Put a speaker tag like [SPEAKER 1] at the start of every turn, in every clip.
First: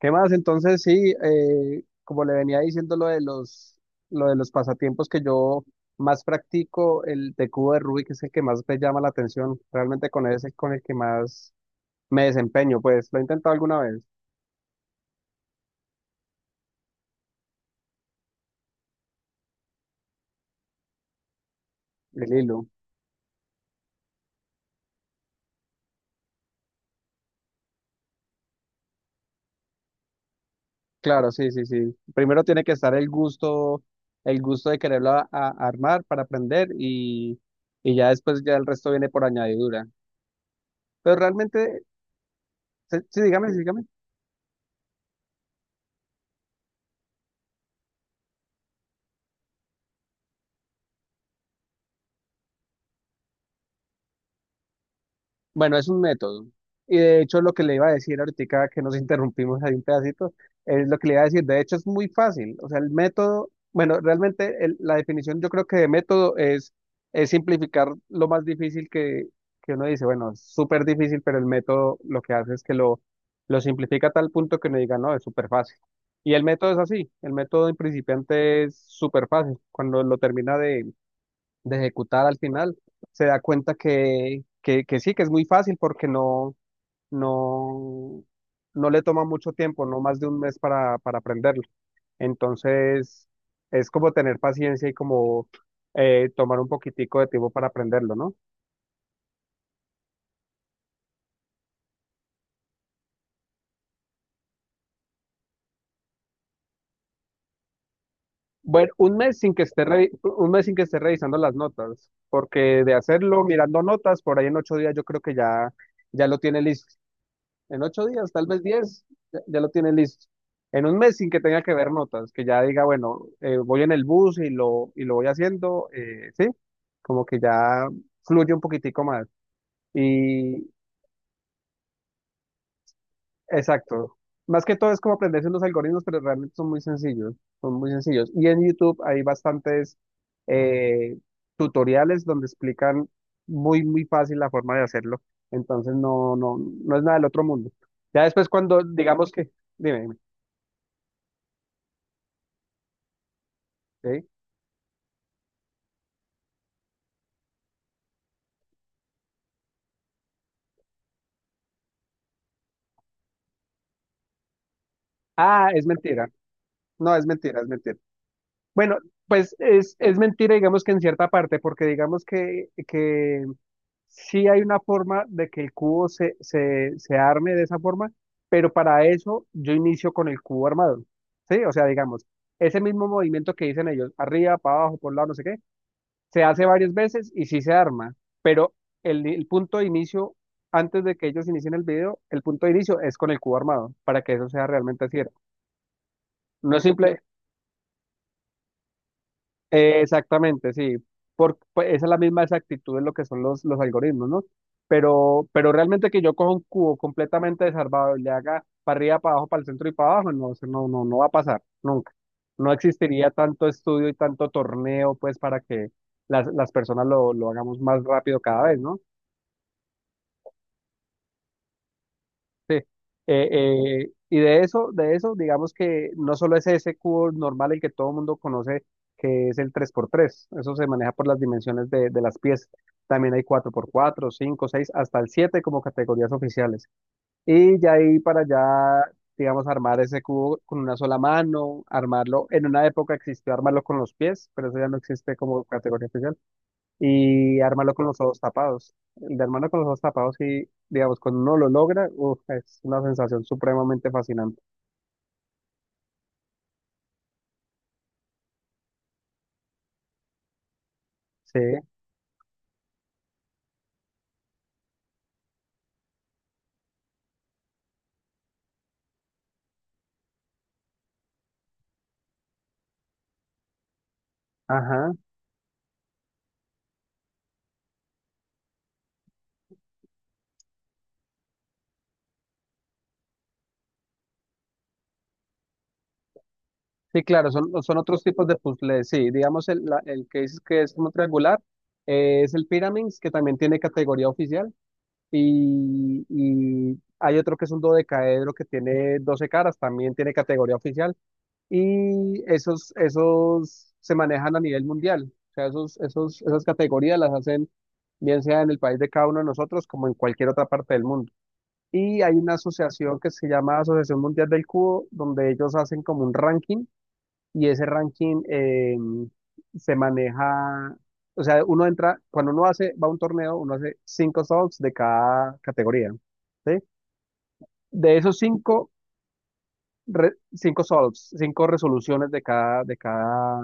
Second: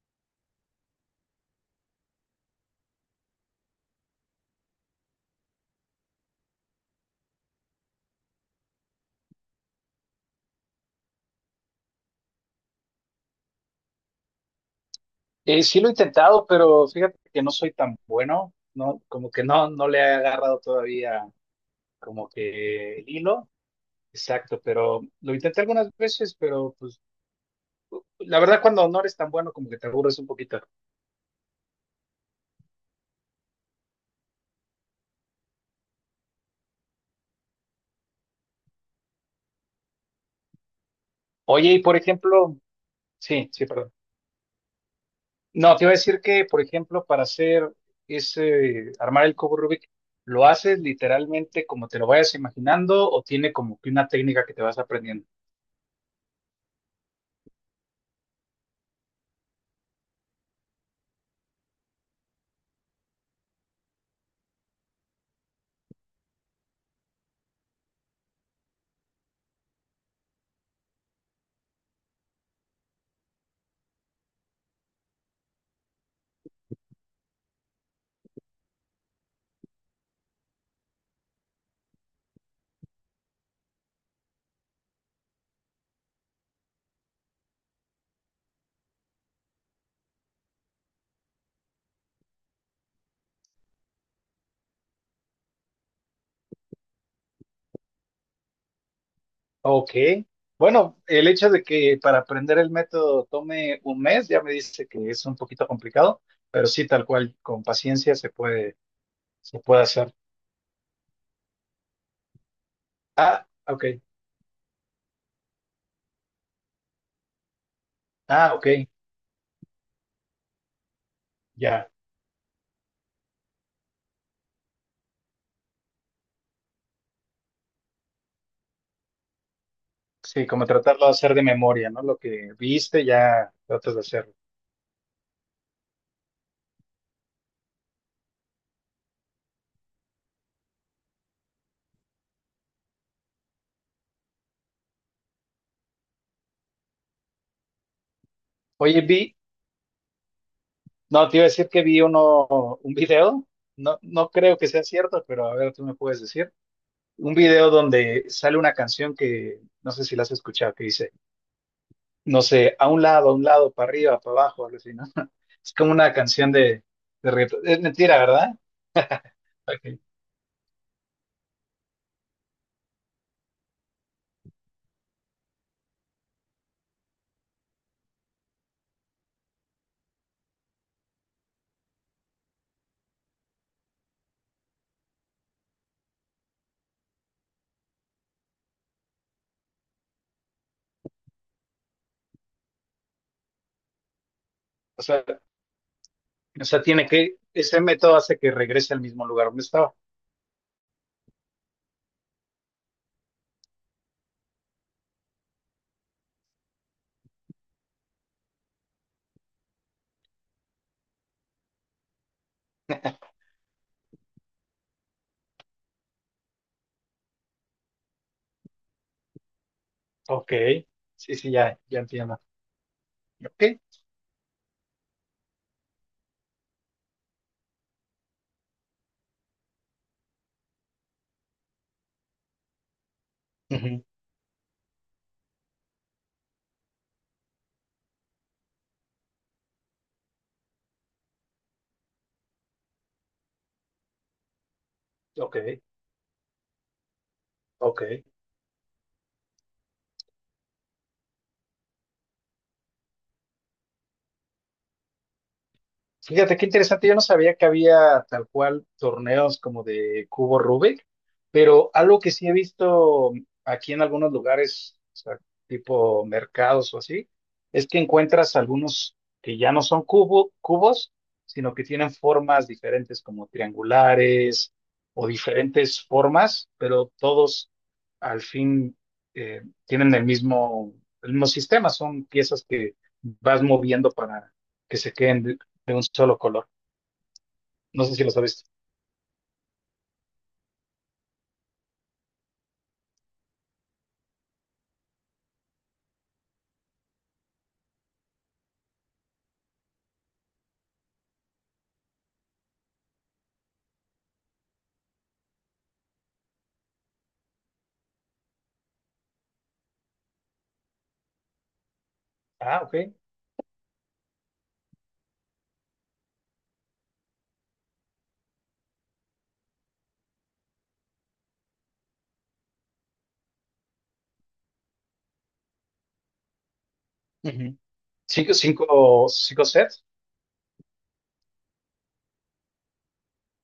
[SPEAKER 1] ¿Qué más? Entonces, sí, como le venía diciendo lo de los pasatiempos que yo más practico, el de cubo de Rubik es el que más me llama la atención. Realmente con ese es con el que más me desempeño, pues lo he intentado alguna vez,
[SPEAKER 2] Sí lo he intentado, pero fíjate que no soy tan bueno, no, como que no, le he agarrado todavía como
[SPEAKER 1] el hilo.
[SPEAKER 2] que el hilo, exacto, pero lo intenté algunas veces, pero pues la verdad cuando no eres tan bueno como que te aburres un poquito.
[SPEAKER 1] Claro, sí, sí, sí. Primero tiene que estar el gusto de quererlo armar para aprender y ya después ya el resto viene por añadidura. Pero
[SPEAKER 2] Oye, y
[SPEAKER 1] realmente,
[SPEAKER 2] por ejemplo,
[SPEAKER 1] sí, sí,
[SPEAKER 2] sí,
[SPEAKER 1] dígame, sí,
[SPEAKER 2] sí,
[SPEAKER 1] dígame.
[SPEAKER 2] perdón. No, te iba a decir que, por ejemplo, para hacer ese, armar el cubo Rubik, ¿lo haces literalmente como te lo vayas imaginando o tiene como que una técnica que te vas aprendiendo?
[SPEAKER 1] Bueno, es un método. Y de hecho lo que le iba a decir ahorita que nos interrumpimos ahí un pedacito, es lo que le iba a decir. De hecho es muy fácil. O sea, el método, bueno, realmente la definición yo creo que de método es simplificar lo más difícil que uno dice, bueno, es súper difícil, pero el método lo que hace es que lo simplifica a tal punto que uno diga, no, es súper fácil. Y el método es así. El método en principiante es súper fácil. Cuando lo termina de ejecutar al final, se da cuenta que, que sí, que es muy fácil porque no, no, no le toma mucho tiempo, no más de un mes para aprenderlo. Entonces, es como tener paciencia y como tomar un poquitico de tiempo para aprenderlo, ¿no?
[SPEAKER 2] Ok. Bueno, el hecho de que para aprender el método tome un mes ya me dice que es un poquito complicado, pero sí, tal cual, con paciencia
[SPEAKER 1] Bueno,
[SPEAKER 2] se puede hacer.
[SPEAKER 1] un mes sin que esté revisando las notas, porque de hacerlo mirando
[SPEAKER 2] Ok.
[SPEAKER 1] notas, por ahí en 8 días yo creo que ya lo tiene listo. En 8 días, tal
[SPEAKER 2] Ah,
[SPEAKER 1] vez
[SPEAKER 2] ok.
[SPEAKER 1] 10, ya lo tiene listo. En un mes sin que tenga que
[SPEAKER 2] Ya.
[SPEAKER 1] ver notas, que ya diga, bueno, voy en el bus y lo voy haciendo, sí, como que ya fluye un poquitico más.
[SPEAKER 2] Sí, como
[SPEAKER 1] Y
[SPEAKER 2] tratarlo de hacer de memoria, ¿no? Lo que viste, ya tratas de
[SPEAKER 1] exacto.
[SPEAKER 2] hacerlo.
[SPEAKER 1] Más que todo es como aprenderse unos algoritmos, pero realmente son muy sencillos, son muy sencillos. Y en YouTube hay bastantes eh, tutoriales donde explican muy, muy fácil la forma de hacerlo. Entonces no, no, no es nada del otro mundo. Ya después cuando
[SPEAKER 2] Oye,
[SPEAKER 1] digamos que, dime, dime,
[SPEAKER 2] no, te iba a decir que vi un video, no,
[SPEAKER 1] ¿sí?
[SPEAKER 2] no creo que sea cierto, pero a ver, tú me puedes decir. Un video donde sale una canción que no sé si la has escuchado, que dice. No sé, a un lado, para arriba, para abajo, algo así, ¿no?
[SPEAKER 1] Ah,
[SPEAKER 2] Es
[SPEAKER 1] es
[SPEAKER 2] como una
[SPEAKER 1] mentira.
[SPEAKER 2] canción
[SPEAKER 1] No, es
[SPEAKER 2] de reggaetón.
[SPEAKER 1] mentira, es
[SPEAKER 2] Es
[SPEAKER 1] mentira.
[SPEAKER 2] mentira, ¿verdad?
[SPEAKER 1] Bueno, pues es,
[SPEAKER 2] Ok.
[SPEAKER 1] es mentira, digamos que en cierta parte, porque digamos que sí hay una forma de que el cubo se arme de esa forma, pero para eso yo inicio con el cubo armado. ¿Sí? O sea, digamos, ese mismo movimiento que dicen ellos, arriba, para abajo, por un lado, no sé qué, se hace varias veces y sí se arma, pero el punto de inicio, antes de que ellos inicien el video, el punto de inicio es con el cubo armado, para que eso sea
[SPEAKER 2] O
[SPEAKER 1] realmente así.
[SPEAKER 2] sea, o
[SPEAKER 1] No
[SPEAKER 2] sea,
[SPEAKER 1] es
[SPEAKER 2] tiene
[SPEAKER 1] simple.
[SPEAKER 2] que, ese método hace que regrese al mismo lugar donde estaba.
[SPEAKER 1] Exactamente, sí. Pues, esa es la misma exactitud de lo que son los algoritmos, ¿no? Pero realmente que yo coja un cubo completamente desarmado y le haga para arriba, para abajo, para el centro y para abajo, no, eso no, no, no va a pasar, nunca. No existiría tanto estudio y tanto torneo, pues, para que las personas lo hagamos más rápido cada vez, ¿no?
[SPEAKER 2] Ok, sí, sí, ya, ya entiendo.
[SPEAKER 1] Sí.
[SPEAKER 2] Ok,
[SPEAKER 1] Y de eso, digamos que no solo es ese cubo normal el que todo el mundo conoce, que es el tres por tres. Eso se maneja por las dimensiones de las piezas. También hay cuatro por
[SPEAKER 2] ujú.
[SPEAKER 1] cuatro, cinco, seis, hasta el 7 como categorías oficiales. Y ya ahí para allá, digamos, armar ese cubo con una sola mano, armarlo. En una época existió armarlo con los pies, pero eso ya no existe
[SPEAKER 2] Ok,
[SPEAKER 1] como categoría oficial y armarlo
[SPEAKER 2] ok.
[SPEAKER 1] con los ojos tapados. El de armarlo con los ojos tapados y, digamos, cuando uno lo logra, uf, es una sensación supremamente fascinante.
[SPEAKER 2] Fíjate qué interesante, yo no sabía que había tal cual torneos como de cubo Rubik,
[SPEAKER 1] Sí,
[SPEAKER 2] pero algo que sí he visto aquí en algunos lugares, o sea, tipo mercados o así, es que encuentras algunos que ya no son cubos, sino que tienen formas diferentes como triangulares
[SPEAKER 1] ajá.
[SPEAKER 2] o diferentes formas, pero todos al fin eh, tienen el mismo sistema, son piezas que vas moviendo para que se queden de un solo color.
[SPEAKER 1] Sí, claro, son
[SPEAKER 2] No sé
[SPEAKER 1] otros
[SPEAKER 2] si los has
[SPEAKER 1] tipos de
[SPEAKER 2] visto.
[SPEAKER 1] puzzles. Sí, digamos, el que dices que es como triangular, es el Pyramids, que también tiene categoría oficial, y hay otro que es un dodecaedro que tiene 12 caras, también tiene categoría oficial. Y esos se manejan a nivel mundial. O sea, esas categorías las hacen bien sea en el país de cada uno de nosotros como en cualquier otra parte del mundo. Y hay una
[SPEAKER 2] Ah, ok.
[SPEAKER 1] asociación que se llama Asociación Mundial del Cubo, donde ellos hacen como un ranking y ese ranking se maneja. O sea, uno entra, cuando uno hace, va a un torneo, uno hace cinco solves de cada categoría, ¿sí?
[SPEAKER 2] Ujú.
[SPEAKER 1] De esos
[SPEAKER 2] Cinco,
[SPEAKER 1] cinco,
[SPEAKER 2] cinco, cinco sets.
[SPEAKER 1] cinco solves, cinco resoluciones de cada, de cada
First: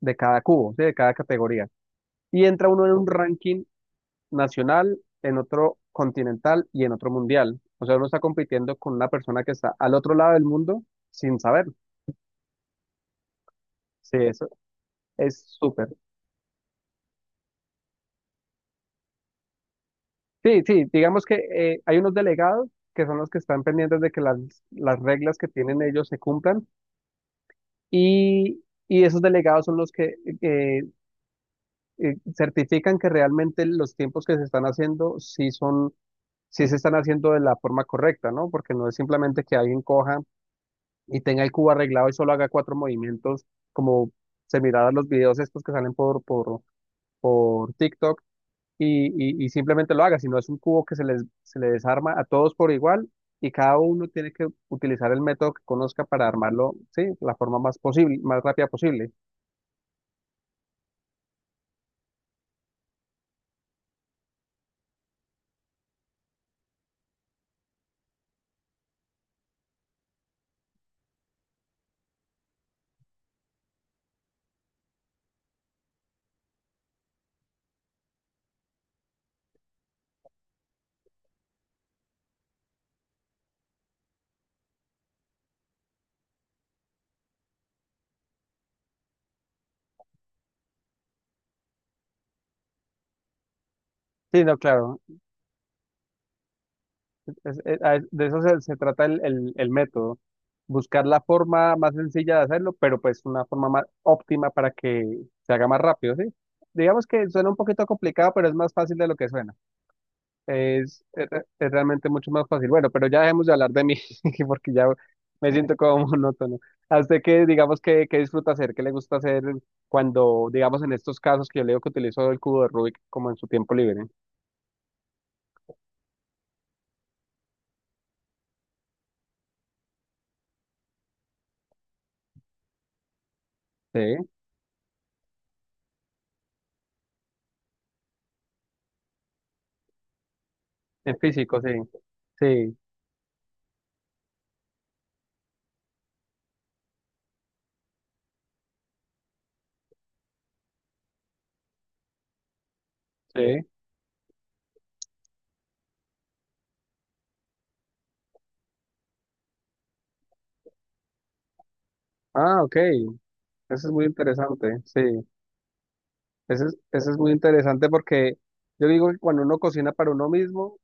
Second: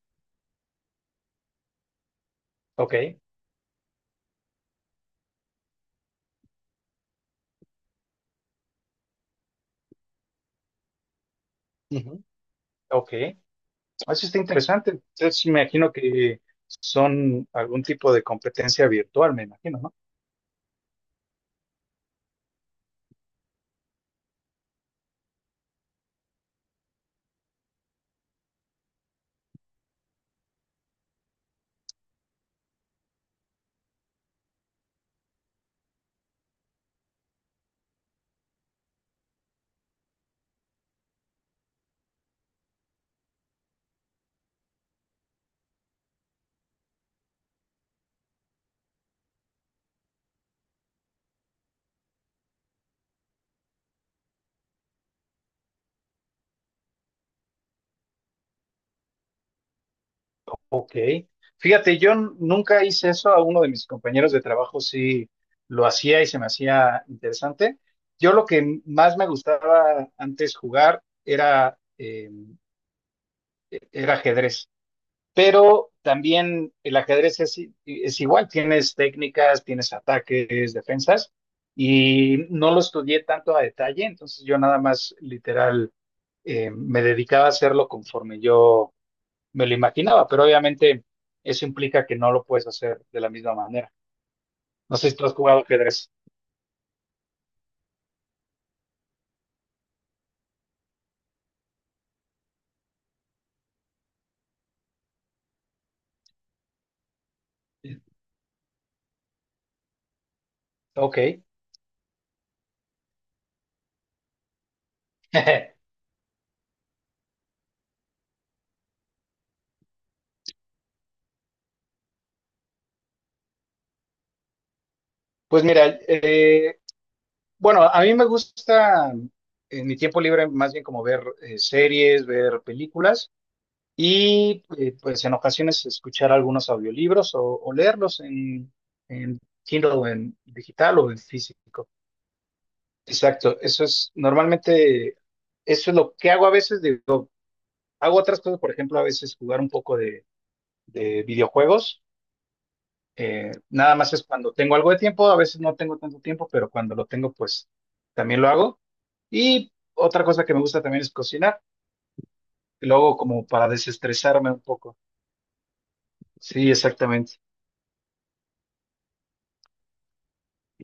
[SPEAKER 1] de cada cubo, ¿sí? De cada categoría. Y entra uno en
[SPEAKER 2] Ok,
[SPEAKER 1] un ranking nacional, en otro continental y en otro mundial. O sea, uno está compitiendo con una persona que está al otro lado del mundo sin saber.
[SPEAKER 2] ujú. Ok. Eso
[SPEAKER 1] Sí,
[SPEAKER 2] está
[SPEAKER 1] eso
[SPEAKER 2] interesante.
[SPEAKER 1] es
[SPEAKER 2] Entonces, me
[SPEAKER 1] súper.
[SPEAKER 2] imagino que son algún tipo de competencia virtual, me imagino, ¿no?
[SPEAKER 1] Sí, sí, digamos que hay unos delegados que son los que están pendientes de que las reglas que tienen ellos se cumplan, y esos delegados son los que eh, certifican que realmente los tiempos que se están haciendo sí se están haciendo de la forma correcta, ¿no? Porque no es simplemente que alguien coja y tenga el cubo arreglado y solo haga cuatro movimientos, como se miraba los videos estos que salen por TikTok y, y simplemente lo haga, sino es un cubo que se le desarma a todos por igual y cada uno tiene que utilizar el método que conozca para armarlo, sí, la forma más posible, más rápida posible.
[SPEAKER 2] Ok. Fíjate, yo nunca hice eso, a uno de mis compañeros de trabajo sí lo hacía y se me hacía interesante. Yo lo que más me gustaba antes jugar era era ajedrez. Pero también el ajedrez es igual, tienes técnicas, tienes ataques, defensas, y no lo estudié tanto a detalle, entonces yo nada más literal me dedicaba a hacerlo conforme yo me lo imaginaba, pero obviamente eso implica que no lo puedes hacer de la misma manera.
[SPEAKER 1] Sí, no,
[SPEAKER 2] No
[SPEAKER 1] claro.
[SPEAKER 2] sé si tú has jugado ajedrez.
[SPEAKER 1] De eso se trata el método, buscar la forma más sencilla de hacerlo, pero pues una forma más óptima para que se haga más rápido, ¿sí? Digamos que suena un poquito complicado, pero es más fácil de lo que suena. Es, es
[SPEAKER 2] Ok.
[SPEAKER 1] re- es realmente mucho más fácil. Bueno, pero ya dejemos de hablar de mí, porque ya me siento como monótono. ¿A usted qué, digamos, que disfruta hacer? ¿Qué le gusta hacer cuando, digamos, en estos casos que yo le digo que utilizo el cubo de Rubik como en su tiempo libre?
[SPEAKER 2] Pues mira, bueno, a mí me gusta en mi tiempo libre más bien como ver series, ver películas.
[SPEAKER 1] Sí,
[SPEAKER 2] Y pues en ocasiones escuchar algunos audiolibros o leerlos en Kindle, en digital o en
[SPEAKER 1] en físico, sí,
[SPEAKER 2] físico.
[SPEAKER 1] sí,
[SPEAKER 2] Exacto, eso es lo que hago a veces, digo, hago otras cosas, por ejemplo, a veces jugar un poco de videojuegos,
[SPEAKER 1] sí.
[SPEAKER 2] nada más es cuando tengo algo de tiempo, a veces no tengo tanto tiempo, pero cuando lo tengo, pues también lo hago. Y otra cosa que me gusta también es cocinar,
[SPEAKER 1] Ah, ok.
[SPEAKER 2] y lo hago
[SPEAKER 1] Eso
[SPEAKER 2] como para
[SPEAKER 1] es muy
[SPEAKER 2] desestresarme un
[SPEAKER 1] interesante,
[SPEAKER 2] poco.
[SPEAKER 1] sí. Eso
[SPEAKER 2] Sí,
[SPEAKER 1] es, eso es muy
[SPEAKER 2] exactamente,
[SPEAKER 1] interesante porque yo digo que cuando uno cocina para uno mismo,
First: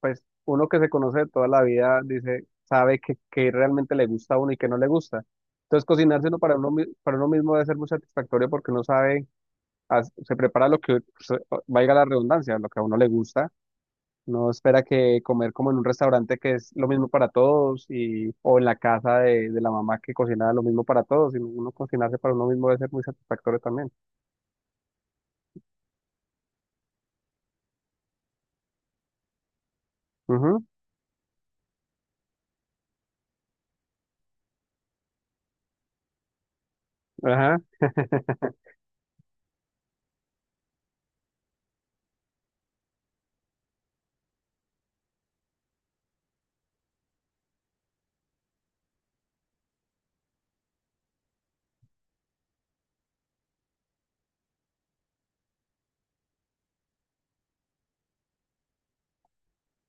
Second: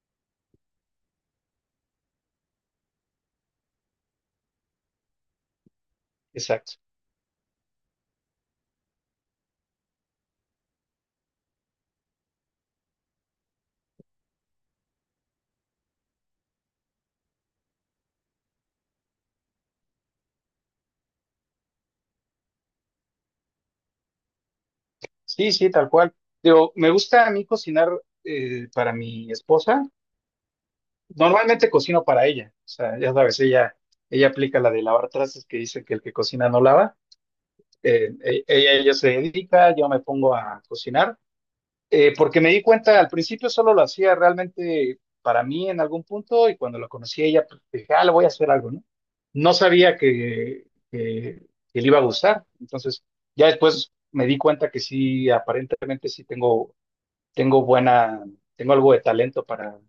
[SPEAKER 1] pues uno que se conoce de toda la vida dice, sabe que realmente le gusta a uno y que no le gusta. Entonces cocinarse uno para uno,
[SPEAKER 2] exacto.
[SPEAKER 1] mi- para uno mismo debe ser muy satisfactorio porque uno sabe, se prepara lo que, pues, valga la redundancia, lo que a uno le gusta. No espera que comer como en un restaurante que es lo mismo para todos o en la casa de la mamá que cocina lo mismo para todos, sino uno cocinarse para uno mismo debe ser muy satisfactorio también.
[SPEAKER 2] Sí, sí, tal cual. Digo, me gusta a mí cocinar para mi esposa.
[SPEAKER 1] Ujú.
[SPEAKER 2] Normalmente cocino para ella. O sea, ya sabes, ella aplica la de lavar trastes que dice que el que cocina no lava.
[SPEAKER 1] Ajá.
[SPEAKER 2] Ella se dedica, yo me pongo a cocinar. Porque me di cuenta, al principio solo lo hacía realmente para mí en algún punto y cuando la conocí a ella, pues, dije, ah, le voy a hacer algo, ¿no? No sabía que, que le iba a gustar. Entonces, ya después me di cuenta que sí, aparentemente sí tengo tengo algo de talento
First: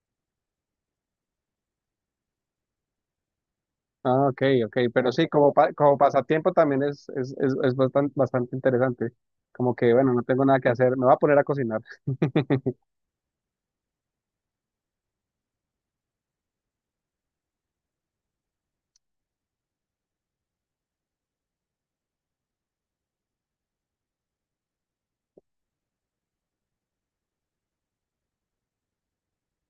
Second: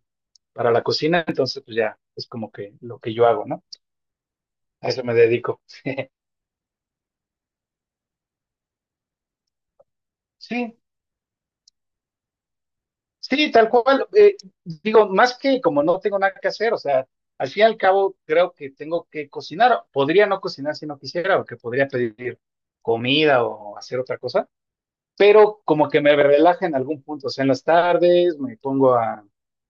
[SPEAKER 2] para la cocina, entonces pues ya es como que lo que yo hago, ¿no?
[SPEAKER 1] Ah, ok, ok.
[SPEAKER 2] A eso
[SPEAKER 1] Pero
[SPEAKER 2] me
[SPEAKER 1] sí, como,
[SPEAKER 2] dedico.
[SPEAKER 1] como pasatiempo también es bastante interesante. Como que, bueno, no tengo nada que
[SPEAKER 2] Sí,
[SPEAKER 1] hacer, me voy a poner a cocinar.
[SPEAKER 2] sí, tal cual. Eh, digo, más que como no tengo nada que hacer, o sea, al fin y al cabo creo que tengo que cocinar. Podría no cocinar si no quisiera, o que podría pedir comida o hacer otra cosa, pero como que me relaja en algún punto, o sea, en las tardes me pongo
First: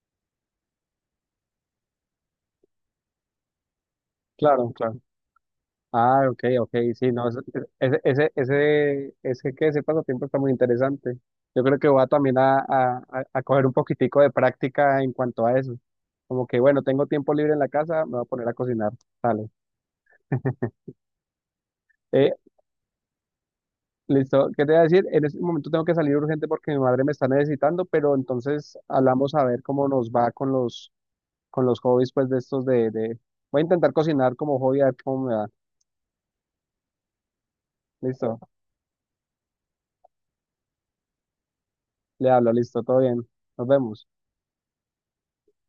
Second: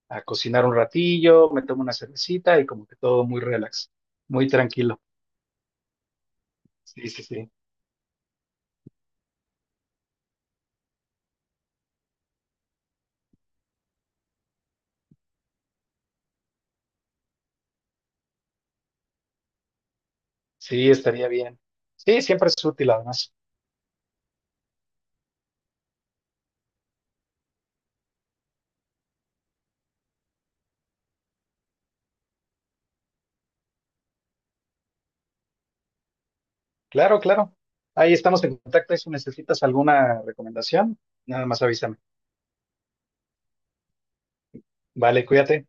[SPEAKER 2] a cocinar un ratillo, me tomo una cervecita y como que todo muy relax, muy
[SPEAKER 1] Claro, claro.
[SPEAKER 2] tranquilo.
[SPEAKER 1] Ah, ok, ok,
[SPEAKER 2] Sí,
[SPEAKER 1] sí,
[SPEAKER 2] sí,
[SPEAKER 1] no,
[SPEAKER 2] sí.
[SPEAKER 1] que ese pasatiempo está muy interesante. Yo creo que voy a también a coger un poquitico de práctica en cuanto a eso. Como que, bueno, tengo tiempo libre en la casa, me voy a poner a cocinar. Dale.
[SPEAKER 2] Sí, estaría bien. Sí, siempre es útil además.
[SPEAKER 1] Listo, ¿qué te voy a decir? En este momento tengo que salir urgente porque mi madre me está necesitando, pero entonces hablamos a ver cómo nos va con los hobbies, pues de estos de... Voy a intentar cocinar como hobby, a ver cómo me va.
[SPEAKER 2] Claro, claro. Ahí
[SPEAKER 1] Listo,
[SPEAKER 2] estamos en contacto y si necesitas alguna recomendación, nada más avísame.
[SPEAKER 1] le hablo, listo, todo bien. Nos vemos.
[SPEAKER 2] Vale, cuídate.